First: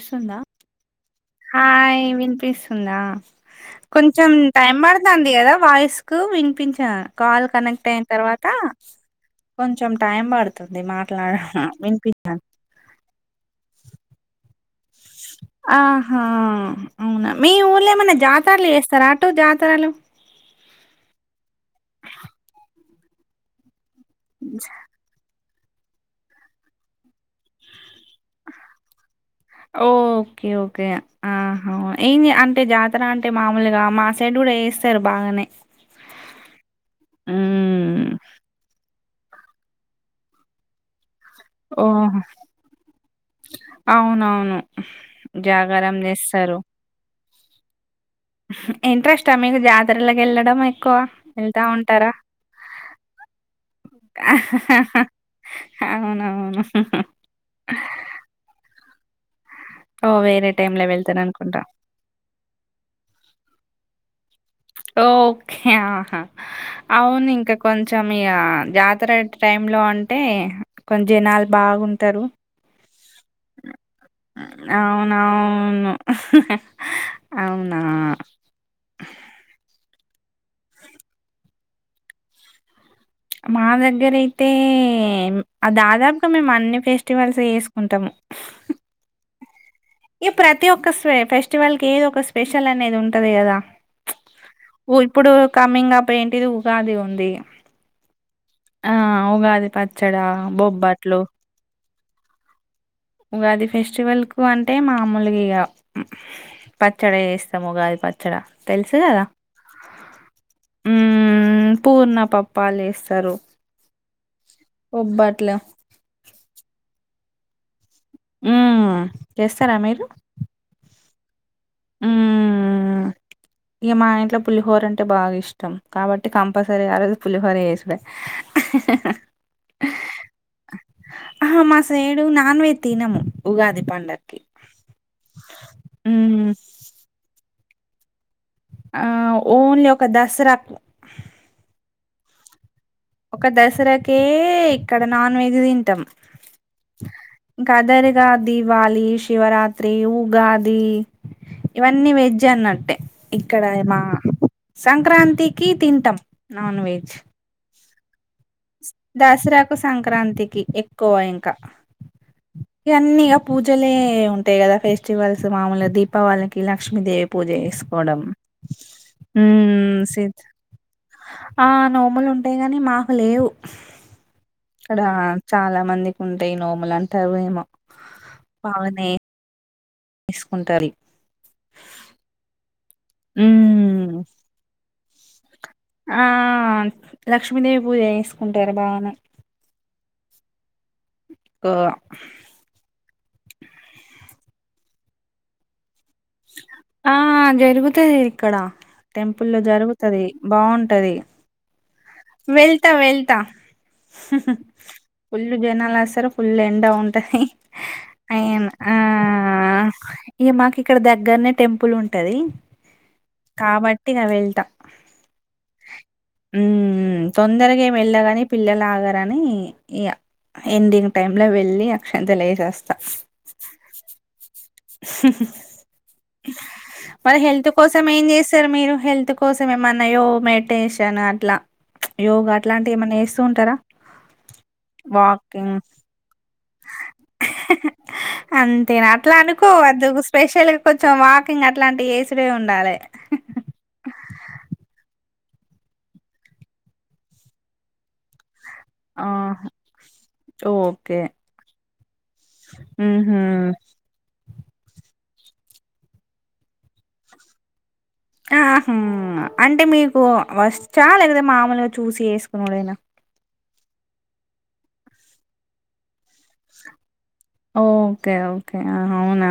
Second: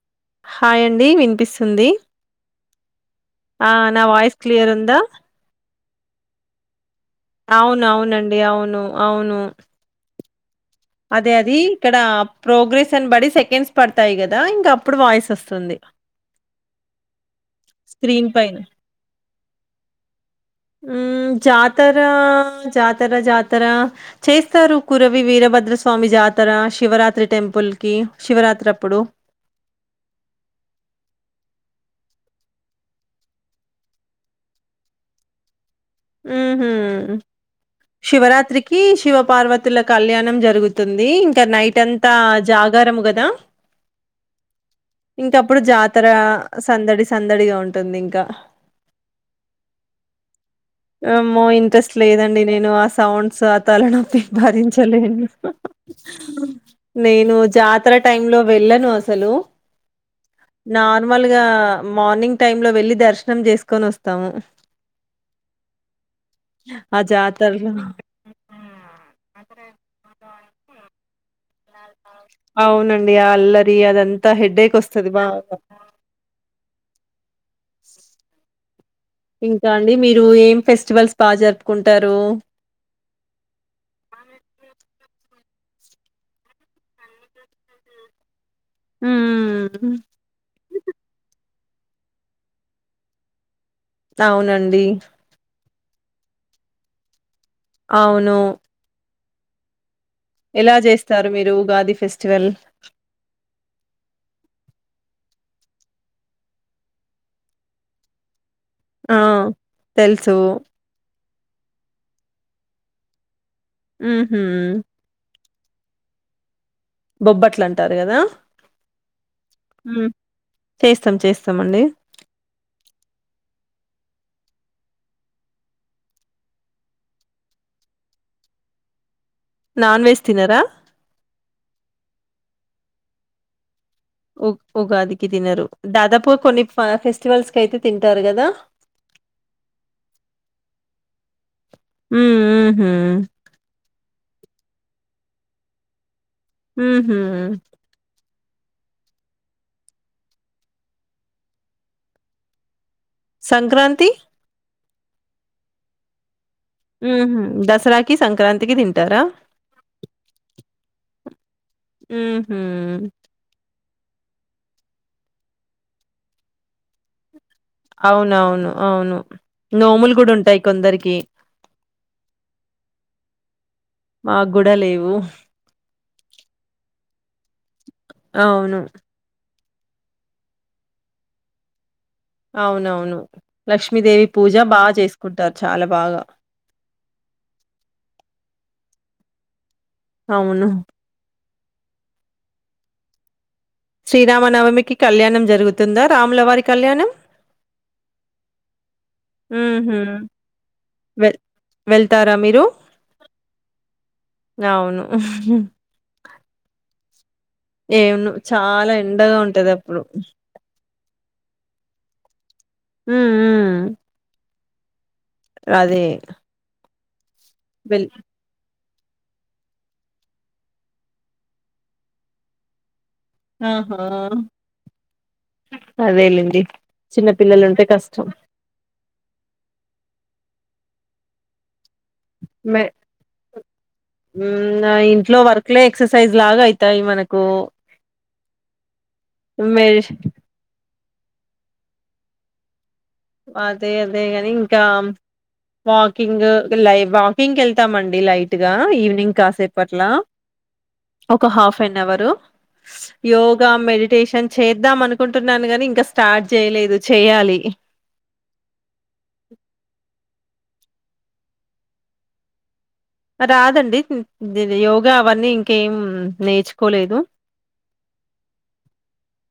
వస్తుందా హాయ్ండి వినిపిస్తుంది ఉన్నా ఆ నా కొంచెం వాయిస్ క్లియర్ టైం ఉందా? పడుతాంది కదా వాయిస్ కు వినిపించా కాల్ అవును కనెక్ట్ అయిన అవునండి తర్వాత అవును అవును. కొంచెం టైం పడుతుంది అదే మాట్లాడ అది ఇక్కడ వినిపించ ప్రోగ్రెస్ అని బడి సెకండ్స్ పడుతు ఉంటాయి కదా ఇంకా ఆహా అవునా మీ ఊర్లో ఏమన్నా స్క్రీన్ పైన జాతరల్ చేస్తారా ఎటో జాతరలు ఉ జాతర జాతర జాతర జ- చేస్తారు కురవి వీరభద్ర స్వామి జాతర శివరాత్రి టెంపుల్‌కి శివరాత్రి అప్పుడు ఓకే ఓకే ఆహా ఏం అంటే జాతర అంటే మామూలుగా మా సైడ్ కూడా వేస్తారు బాగానే ఊహు ఉమ్ శివరాత్రికి శివ పార్వతుల కళ్యాణం జరుగుతుంది ఇంకా నైట్ అంతా ఓహో జాగారం కదా అవునవును ఇంక అప్పుడు జాగారం జాతర చేస్తారు సందడిస్త సందడిగా ఉంటుంది ఇంకా ఇంట్రెస్టా మీకు జాతరలకి వెళ్ళడం ఎక్కువ ఏమో వెళ్తా ఇంట్రెస్ట్ ఉంటారా లేదండి నేను ఆ సౌండ్స్ ఆ తలనొప్పి భరించలేను అవునవును నేను జాతర టైమ్ లో వెళ్ళను అస్ హలో ఓ వేరే టైంలో వెళ్తారు నార్మల్ గా అనుకుంటా మార్నింగ్ టైమ్ లో వెళ్లి దర్శనం దర్శనం చేసుకొని వస్తాము ఓ కే ఆహా ఆ అవును ఇంకా జాతరలో కొంచెం ఇక జాతర టైం లో అంటే కొంచెం జనాలు బాగుంటారు అవునండి ఆ అల్లరి అదంతా హెడేక్ వస్తది బాగా అవునవును అవునా ఇంకా. అండి మీరు ఏం ఫెస్టివల్స్ బాగా జరుపుకుంటారు మా దగ్గరయితే మ్ ఆ దాదాపుగా మేము అన్ని ఫెస్టివల్స్ చేసుకుంటము హ్మ్ ఈ ప్రతి ఒక్క స్వే ఫేస్ ఫెస్టివల్ కి ఏదో ఒక స్పెషల్ అనేది ఉంటంది కదా అవునండి ఉ ఇప్పుడు కమింగ్ అప్ ఏంటిది ఉగాది ఉంది అవును ఆ ఉగాది పచ్చ ఎలా చేస్తారు మీరు Ugadi fest festival Ugadi festival కు అంటే మామూలుగా పచ్చడి చేస్తాము ఉగాది పచ్చడి ఆ తెలుసు ఊ పూర్ణపప్పాలు వేస్తారు ఊహూ బొబ్బట్ల అం ఉ చేస్తారా మీరు సం చేస్ స్తమండి మ్మ్ ఇగ మా ఇంట్లో పులిహోర అంటే బాగ్ ఇష్టం కాబట్టి కంపల్సరీ ఆ రోజు పులిహోర చేసుడే నాన్ వెజ్ తినరా? ఆహా మాసైడు నాన్ వెజ్ తీనము ఉగాది పండక్కి ఉ ఉగాదికి తినరు దాదాపు ఉమ్ కొన్ని ఫ ఫెస్టివల్స్ కైతే తింటారు కదా ఆ ఓన్లీ ఒక దసరా హ్మ్ మ్మ్ ఒక దసరా ఓకే ఇక్కడ నాన్ వెజ్ తింటం ఊహూ గా దివాళి, శివరాత్రి, ఉగాది ఇవన్నీ వెజ్ అన్నట్టే ఇక్కడ ఏమా సంక్రాంతి సంక్రాంతికి తింటాం హ్మ్ దసరా దసరా కు సంక్రాంతికి ఎ కోయింగ్ ఉహూ ఎన్నిగా పూజ పూజలే ఉంటాయి కదా ఫెస్టివల్స్ మామూలుగా దీపావళికి లక్ష్మీదేవి అవునవును అవును నోములు కూడా ఉంటాయి కొందరికి ఆ నోములు ఉంటాయి గాని మాకు లేవు మాకు కూడా ఇక్కడ లేవు చాలా మందికి ఉంటాయి నోములు అన్ తవే అవును. పవునే తీసుకుంటారు అవునవు ను లక్ష్మీదేవి పూజ బా చేసు ఆ లక్ష్మీదేవి పూజ చేసుకుంటారు బానే అవును ఆ శ్రీరామనవమికి కళ్యాణం జరుగుతుందా? రాములవారి కళ్యాణం? ఆ జరుగుతది ఇక్కడ టెంపుల్ల్లో హుహు. జరుగుతది బావుంటది. వెల్ వెళ్తారా మీరు? వెళ్తా వెళ్తా అవును. ఫుల్ జనాలొస్తరు ఫుల్ ఎండ ఉం ట ఏవును చాలా ఎండగా ఉంటది అప్పుడు ఇగ మాకు ఇక్కడ దగ్గరనే టెంపుల్ ఉంటది హ్మ్. హ్మ్. కాబట్టి ఇగ వెళ్తా ఆ అదే ఉ తొందరగా ఏం వెల్ ఎళ్ళగని పిల్లలా తరని ఇగ ఎండింగ్ టైమ్ ల వెళ్లి అక్షింతలు లేసస్తా ఆహా అదేలెండి. చిన్న మరి హెల్త్ పిల్లలుంటే కోసం ఏం కష్టం. చేస్తారు మీరు హెల్త్ కోసం ఏమన్నాయో మే మెడిటేషన్ అట్లా యోగ మె అట్లాంటివి ఏమన్నా చేస్తూ ఉంటారా హ్మ్. ఆ ఇంట్లో వాకింగ్ వర్క్‌లే ఎక్సర్సైజ్ లాగా అయితాయి మనకు. అంతే నా అట్లా వద్దు మెడిష్ స్పెషల్ కొంచెం వాకింగ్ అట్లాంటి చేసుడే ఉండాలే అదే అదేగాని ఇంకా వాకింగు లై వాకింగ్ కేళ్తామండి లైట్ ట్గా ఆ ఈవినింగ్ కాసేపు అట్ల ఓకే ఒక ఆఫెనవరు యోగ మ్మ్హ్మ్. మెడిటేషన్ చేద్దామను కుంటున్నాను గని ఇంకా స్టార్ట్ చేయలేదు చేయాలి ఆహుమ్ అంటే మీకు వస్ చాలా కదా మామూలుగా చూసి చేసుకునుడేనా కాదండి దిది యోగా అవన్నీ ఇంకేం నేర్చుకోలేదు ఓకే ఓకే అవునా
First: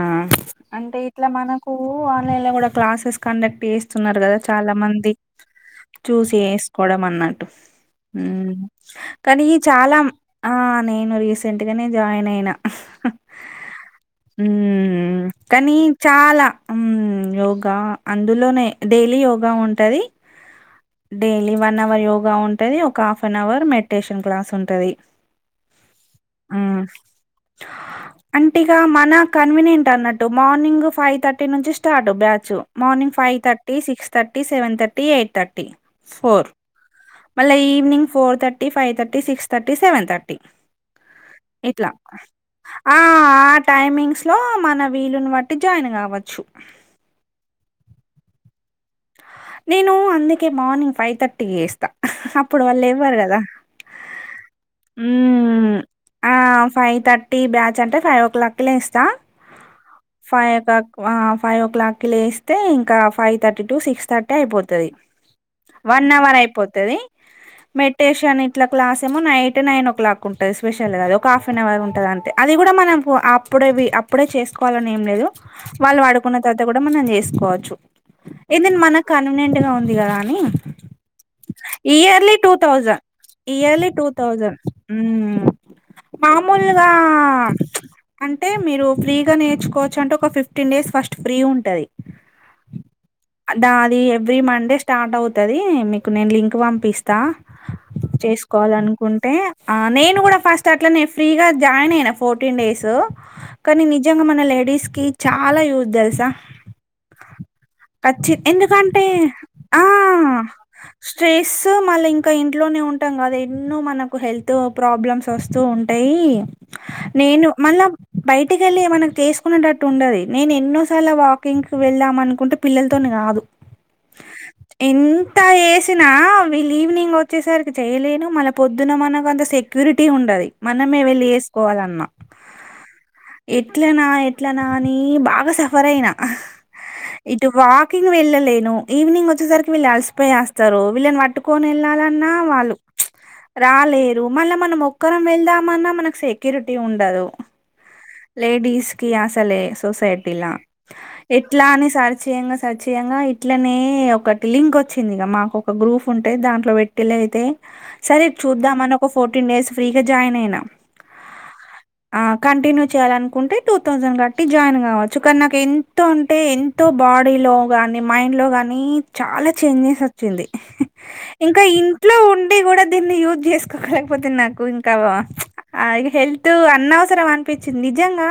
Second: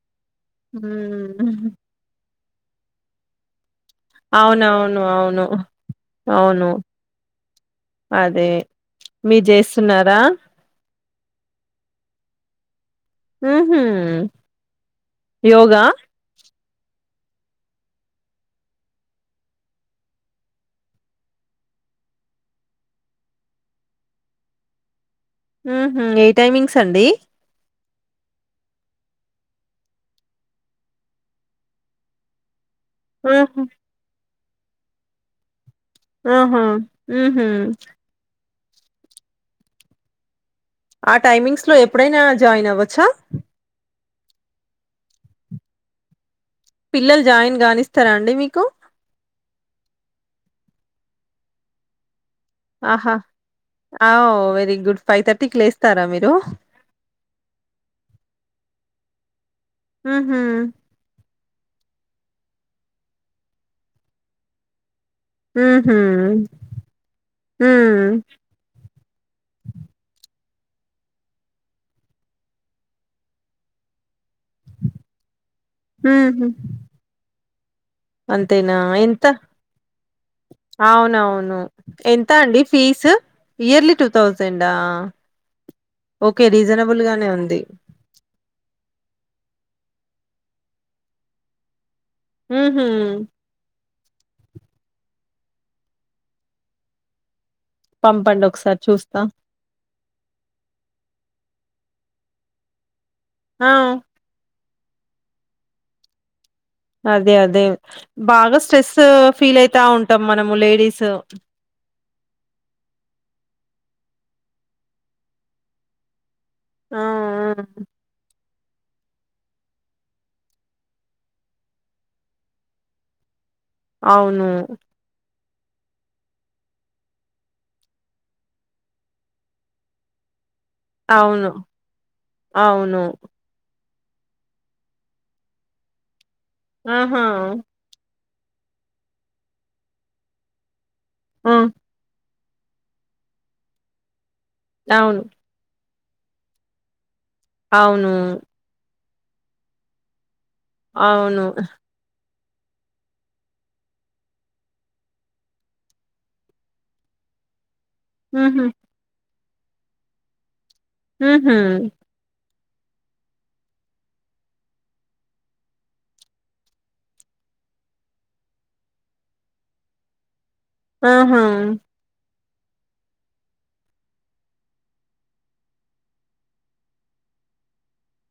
అంటే ఇట్లా మనకు మ్మ్ ఆన్లైన్ ల కూడా క్లాసేస్ కండక్ట్ చేస్ న్నారు కదా చాలా అవునవును మంది అవును చూసి అవును ఏసుకోవడం అన్నట్టు ఉ అదే మీరు కానీ చాలా చేస్తున్నారా ఆ నేను రీసెంట్ గానే జాయిన్ అయిన ఆహ ఉహు యోగా అం యోగా అందులోనే డైలీ యోగా ఉంటది డైలీ వన్ అవర్ యోగా ఉంటంది ఒక half an hour meditation class ఉంటది ఉహు ఏ టైమింగ్స్ హ్మ్ అండి అంటే ఇగ మన కన్వీనియంట్ అన్నట్టు మార్నింగ్ ఫైవ్ థర్టీ నుంచి స్టార్ట్ బ్యాచ్ మార్నింగ్ ఊహూ five thirty six thirty seven thirty eight thirty four ఆహా ఊహూ మళ్ళ evening four thirty five thirty six thirty seven thirty ఆ టైమింగ్స్ లో ఎప్పుడై ఆ ఆ టైమింగ్స్ లో మన వీలుని బట్టి జాయిన్ కావచ్చు పిల్లలు జాయిన్ గానిస్తారా అండి మీకు నేను అందుకే మార్నింగ్ ఫైవ్ థర్టీకి జేస్తా అప్పుడు వాళ్ళు ఆహా లెవ్వరు కదా ఆ ఓ వెరీ గుడ్ ఫైవ్ థర్టీకి హ్మ్ లేస్తారా మీరు ఆ ఫైవ్ థర్టీ బ్యాచ్ అంటే ఫైవ్ ఓ క్లాక్ కి లేస్త చ ఉహూ ఫైవ్ కా ఆ ఫైవ్ ఓ క్లాక్కి లేస్తే ఇంకా five thirty to six thirty అయిపోతది ఉహూ వన్ అవర్ అయిపోతది. ఉమ్ మెడిటేషన్ ఇట్లా క్లాసేమో నైట్ నైన్ ఓ క్లాక్ ఉం ఉంటది స్పెషల్గాది ఒక హాఫ్ అన్ అవర్ ఉంటది అంటే అది కూడా మనం అప్పుడది అప్పుడే చేసుకోవాలని ఏం లేదు వాళ్ళు పడుకున్న ఉహూ తర్వాత కూడా మనం చేసుకోవచ్చు చ్చు ఇది అంతేనా మనకు ఎంత కన్వీనియెంట్ గా ఉంది కదా అని అవునవును ఎంత ఇయర్లీ టూ అండి thousand fee yearly two thousand హ్మ్ ఓకే మామూలుగా రీజనబుల్ గానే ఉంది ప్చ్ అంటే మీరు ఫ్రీ ముందు గా నేర్చుకోవచ్చంటే ఒక ఫిఫ్టీన్ డేస్ ఫస్ట్ ఫ్రీ ఉంటది. ఉహూ అదా అది ఎవ్రీ మండే స్టార్ట్ అవుతది మీకు నేను లింక్ పంపిస్తా. పంపండి ఒకసారి చూస్తా చేసుకోవాలనుకుంటే ఆ నేను కూడా ఫస్ట్ అట్లానే ఫ్రీగా జాయిన్ అయినా ఫోర్టీన్ డేసు ఆ కానీ నిజంగా మన లేడీస్ కి చాలా యూజ్ తెలుసా అదే అదే బాగా స్ట్రెస్ ఎందుకంటే ఫీల్ అయితా ఆ ఉంటాం మనము లేడీస్ ఆ స్ట్రెస్ మళ్ళీ ఇంకా ఇంట్లోనే ఉంటాం గదా ఎన్నో మనకు హెల్త్ ప్రాబ్లమ్స్ వస్తూ ఉంటాయి ఆ నేను మళ్ళా బయట మనకు చేసుకునే టట్టు ఉండది నేను ఎన్నో సార్లు వాకింగ్ వెళ్ళానుకుంటే పిల్లలతోని కాదు అవును ఇంత ఏసినా వీళ్ళు ఈవినింగ్ వచ్చేసరికి చేయలేను మళ్ళ పొద్దున మనకు అంత సెక్యూరిటీ ఉండది మనమే వెళ్ళి అవును ఏసుకోవాలన్నా అవును ఎట్లనా ఎట్లనా అని బాగా సఫర్ అయినా ఆహా ఇటు వాకింగ్ వెళ్ళల్ లేను ఈవినింగ్ వచ్చేసరికి వీళ్ళు అలిసిపోయి వస్తరు వీళ్ళని ఆ పట్టుకొని వెళ్ళాలన్నా వాళ్ళు రాలే దు మళ్ళ మనం అవును. ఒక్కరం వెళ్దామన్నా మన సెక్యూరిటీ ఉండదు అవును కి అస్సలే సొసైటీలా అవును. ఎట్లానే సార్ సర్చ్ చేయ్యంగా సర్చ్ చేయ్యంగా ఇట్లనే ఒకటి లింక్ వచ్చింది ఇక మాకు ఒక గ్రూప్ ఉంటే దాంట్లో పెట్టటిలు అయితే, సరే హుహు. చూదాం మనీ ఒక ఫోటో టెన్ డేస్ స్ ఫ్రీగా జాయిన్ అయినా ఉహు ఆ కంటిన్యూ చేయాలనుకుంటే టూ థౌసండ్ కట్టి జాయిన్ కావచ్చు కానీ నాకు ఎంతో అంటే ఎంతో బాడీ లో గాని మైండ్ లో గాని చాలా చేంజెస్ వచ్చింది, ఆహా! ఇంకా ఇంట్లో ఉం కూడా దీన్ని యూజ్ చేసుకోలేకపోతుంది నాకు ఇంకా హెల్త్ అన్నవసరం అ అనిపిచింది నిజంగా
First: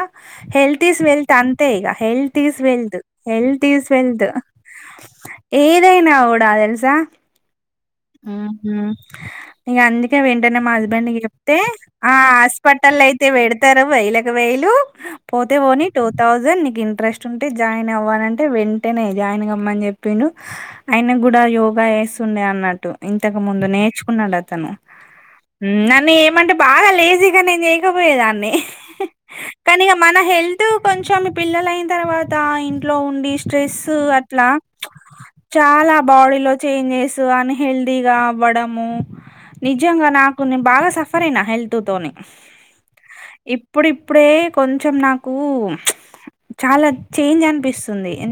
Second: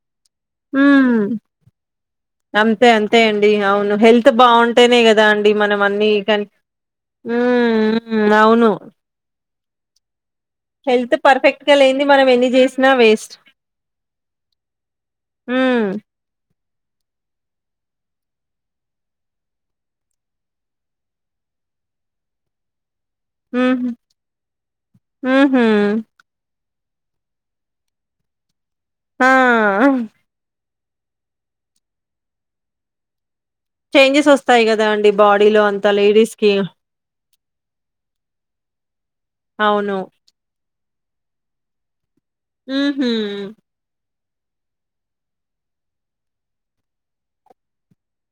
హెల్త్ ఇస్ హ్మ్. వెల్త్ అంతే ఇగా హెల్త్ ఈస్ అంతే వెల్త్ అంతే అండి. హెల్త్ ఈస్ అవును. వెల్త్ హెల్త్ బావుంటేనే గదా అండి మనం అన్నీ ఏదైనా కన్ కూడా తెలుసా హ్మ్. హ్మ్. అవును. ఉహు ఇగా అందుకే వెంటనే మా హస్బెండ్ హెల్త్ కి చెప్తే పర్ఫెక్ట్‌గా లేనిది ఆ మనం ఎన్ని జేసినా హాస్పిటల్ అయితే వేస్ట్. పెడతారు వెయ్యిలకు వేయిలు పోతే పోని హ్మ్. టూ తాహుసేండ్ నీకు ఇంట్రెస్ట్ ఉంటే జాయిన్ అవ్వు అంటే వెంటేనే జాయిన్ కామ్మని చెప్పిండు ఆయన కూడా యోగా ఎస్ ఉండే అన్నట్టు ఇంతకు ముందు హుహు. నేర్చుకున్నాడు అతను హుహు. నన్ను చేయమంటే బాగా లేజీగా నేను చేయకపోయేదాన్ని ఆ! కానీ ఇగా మన హె కొంచెం పిల్లల అయిన తర్వాత ఇంట్లో ఉండి స్ట్రెస్ చేంజెస్ అట్లా ఒస్తాయి గదా అండి బాడీలో అంతా చాలా బాడీ లేడీస్‌కి. లో చేంజెస్ అన్ హెల్తీగా అవ్వడము అవును. నిజంగా నాకు బాగా సఫర్ అయినా హెల్త్ తోని ఉ ఇప్పుడు ఇపు ఇప్పుడే కొంచెం నాకు చాలా చేంజ్ అనిపిస్తుంది ఎ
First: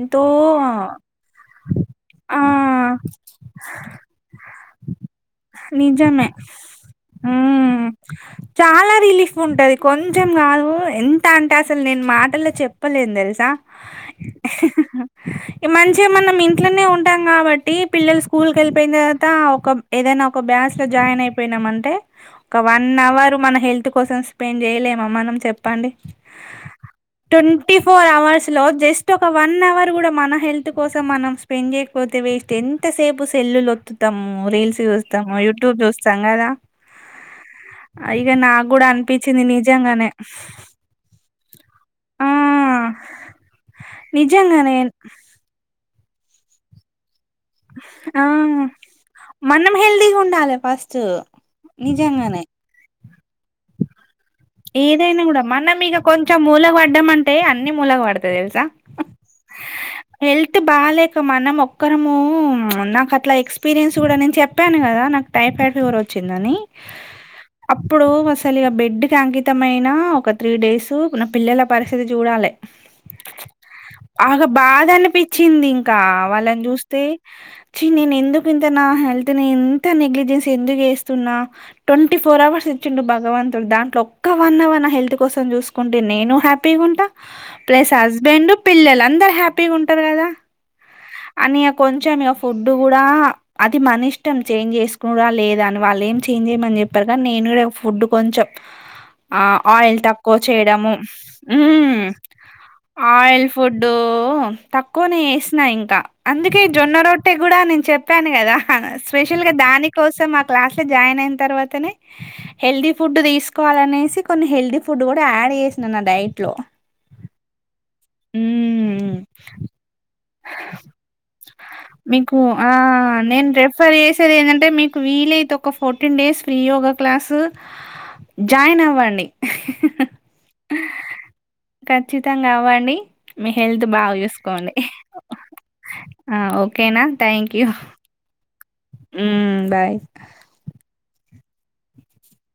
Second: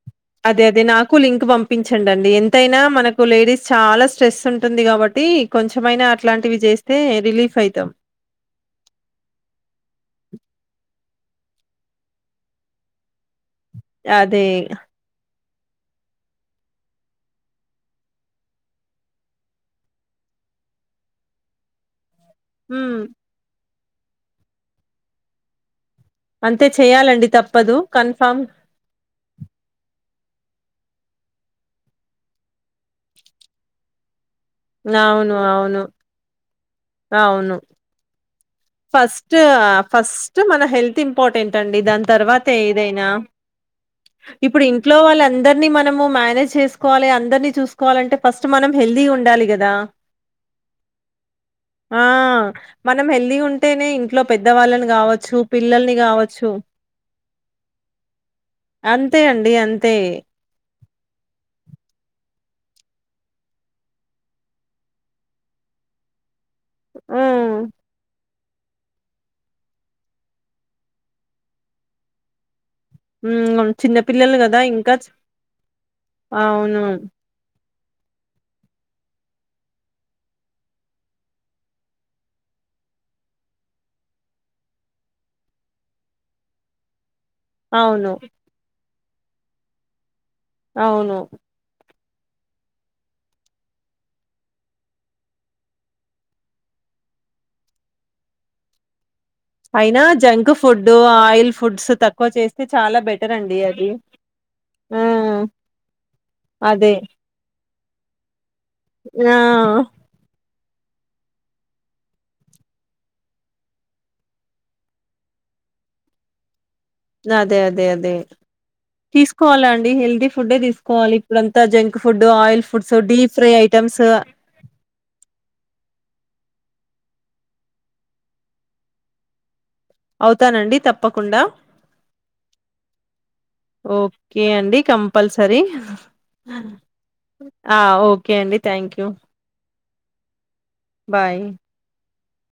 అదే అదే నాకు లింక్ పంపించంండి ఆ ఎంతైనా మనకు లేడీస్ చాలా స్ట్రెస్ ఉంట నిజమే చేస్తే రిలీఫ్ అయితాం. చాలా హు రిలీఫ్ ఉంటది కొంచెం కాదు ఎంత అంటే అసలు నేను మాటల్లో చెప్పలేను తెలుసా అదే మంచిగా మనం ఇంట్లోనే ఉంటాం. కాబట్టి పిల్లలు స్కూల్ కి వెళ్పోయినా తర్వాత అంత ఒక ఏదైనా ఒక బ్యాచ్ లో జాయిన్ అయిపోయినామ అంటే ఒక వన్ హ్మ్. అవర్ మన హెల్త్ కోసం స్పెండ్ చేయలేమ మనం చెప్పండి. అంతే చేయాలండి తప్పదు ట్వంటీ ఫోర్ కన్ఫామ్ అవర్స్ లో జస్ట్ ఒక వన్ అవర్ కూడా మన హెల్త్ కోసం మనం స్పెండ్ చేయకపోతే వేస్ట్ ఎంతసేపు సెల్లులు వత్తు తమ్ రీల్స్ చూస్తాము. అవును. యూట్యూబ్ అవును. చూస్తాం. కదా అవును ఇక నాకు కూడా ఫస్ట్ అనిపించింది నిజంగానే ఫస్ట్ మన హెల్త్ ఇంపార్టెంట్ అండి. దాని ఆ తర్వాత ఏదైనా ఇప్పుడు నిజంగానే ఇంట్లో వాళ్ళందరినీ మనము మానేజ్ చేసుకోవాలి. అ అందరిని చూసుకోవాలంటే ఆ ఫస్ట్ మనం హెల్దీ గా ఉండాలి. కదా మనం హెల్తీగా ఉండాలి ఫస్ట్ ఆ నిజంగానే మనం హెల్దీ ఉ అంటేనే ఏదైనా కూడా మనం ఇగా కొంచెం గావచ్చు మూలగ పడ్డాం. అంటే అన్ని మూలగ పడతాయ్ తెలుసా అంతే అండి అంతే హెల్త్ బాలేక మనం ఒక్కరము నాకు అట్లా ఎక్స్పీరియన్స్ కూడా నేను చెప్పాను. కదా నాకు టైఫాయిడ్ ఫీవర్ వచ్చిందని హ్మ్ అప్పుడు ఫస్ట్ సరీగా బెడ్ అంకితమైననా ఒక త్రీ డేస్ నా పిల్లల పరిస్థితి చూడాలి. హ్మ్ చిన్నపిల్లలు ఆగా కదా బాధ ఇంకా చ్ అనిపించింది. ఇంకా వాళ్ళని అవును చూస్తే చ్చి నేను ఎందుకు ఇంత నా హెల్త్ని ఎంత నెగ్లిజెన్స్ ఎందుకు వేస్తున్నా ట్వంటీ ఫోర్ అవర్స్ ఇచ్చిండు. భగవంతుడు దా ఒక్క వన్ అవర్ నా హెల్త్ కోసం చూసుకుంటే నేను హ్యాపీగా ఉంటా ప్లస్ అవును హస్బెండ్, పిల్లలు అందరు హ్యాపీగా ఉంటారు. కదా అవును అని ఇగ కొంచెం ఫుడ్ కూడా అది మన ఇష్టం చేంజ్ చేసుకు లేదా అని వాళ్ళు ఏం చేంజ్ చేయమని చెప్పారు. కానీ నేను కూడా ఫుడ్ కొంచెం ఆ ఆయిల్ అయినా తక్కువ జంక్ ఫుడ్ చేయడము. ఆయిల్ ఫుడ్స్ తక్కువ చేస్తే చాలా బెటర్ ఆయిల్ అండి అది ఫుడ్డు ఆ తక్కువ నే వేసినా ఇంకా అందుకే అదే జొన్న రొట్టె కూడా నేను చెప్ చేప్పాను. కదా ఆ స్పెషల్ గా దాని కోసం క్లాస్ లో జాయిన్ అయిన తర్వాతనే హెల్దీ ఫుడ్ తీస్ తీసుకోవాలినేసి కొన్ని హెల్దీ ఫుడ్ కూడా యాడ్ చేసినను నా డైట్ లో అదే అదే అదే అే మ్మ్ తీసుకోవాలండి. హెల్దీ ఫుడయే తీసుకోవాలి. ఇప్పుడంతా జంక్ ఫుడ్ మీకు ఆయిల్ ఆ ఫుడ్స్ డీప్ నేను ఫ్రై రెఫర్ ఐటమ్స్ చేసేది ఏంటంటే మీకు వీలైతే ఒక fourteen days free yoga class join అవ్వండి. అవుతానండి తప్పకుండా ఖచ్చితంగా అవ్వండి. మీ హెల్త్ బాగ చూసుకోండి. పల్సరీ ఆ ఆ ఒకే ఉమ్ బాయ్. బాయ్.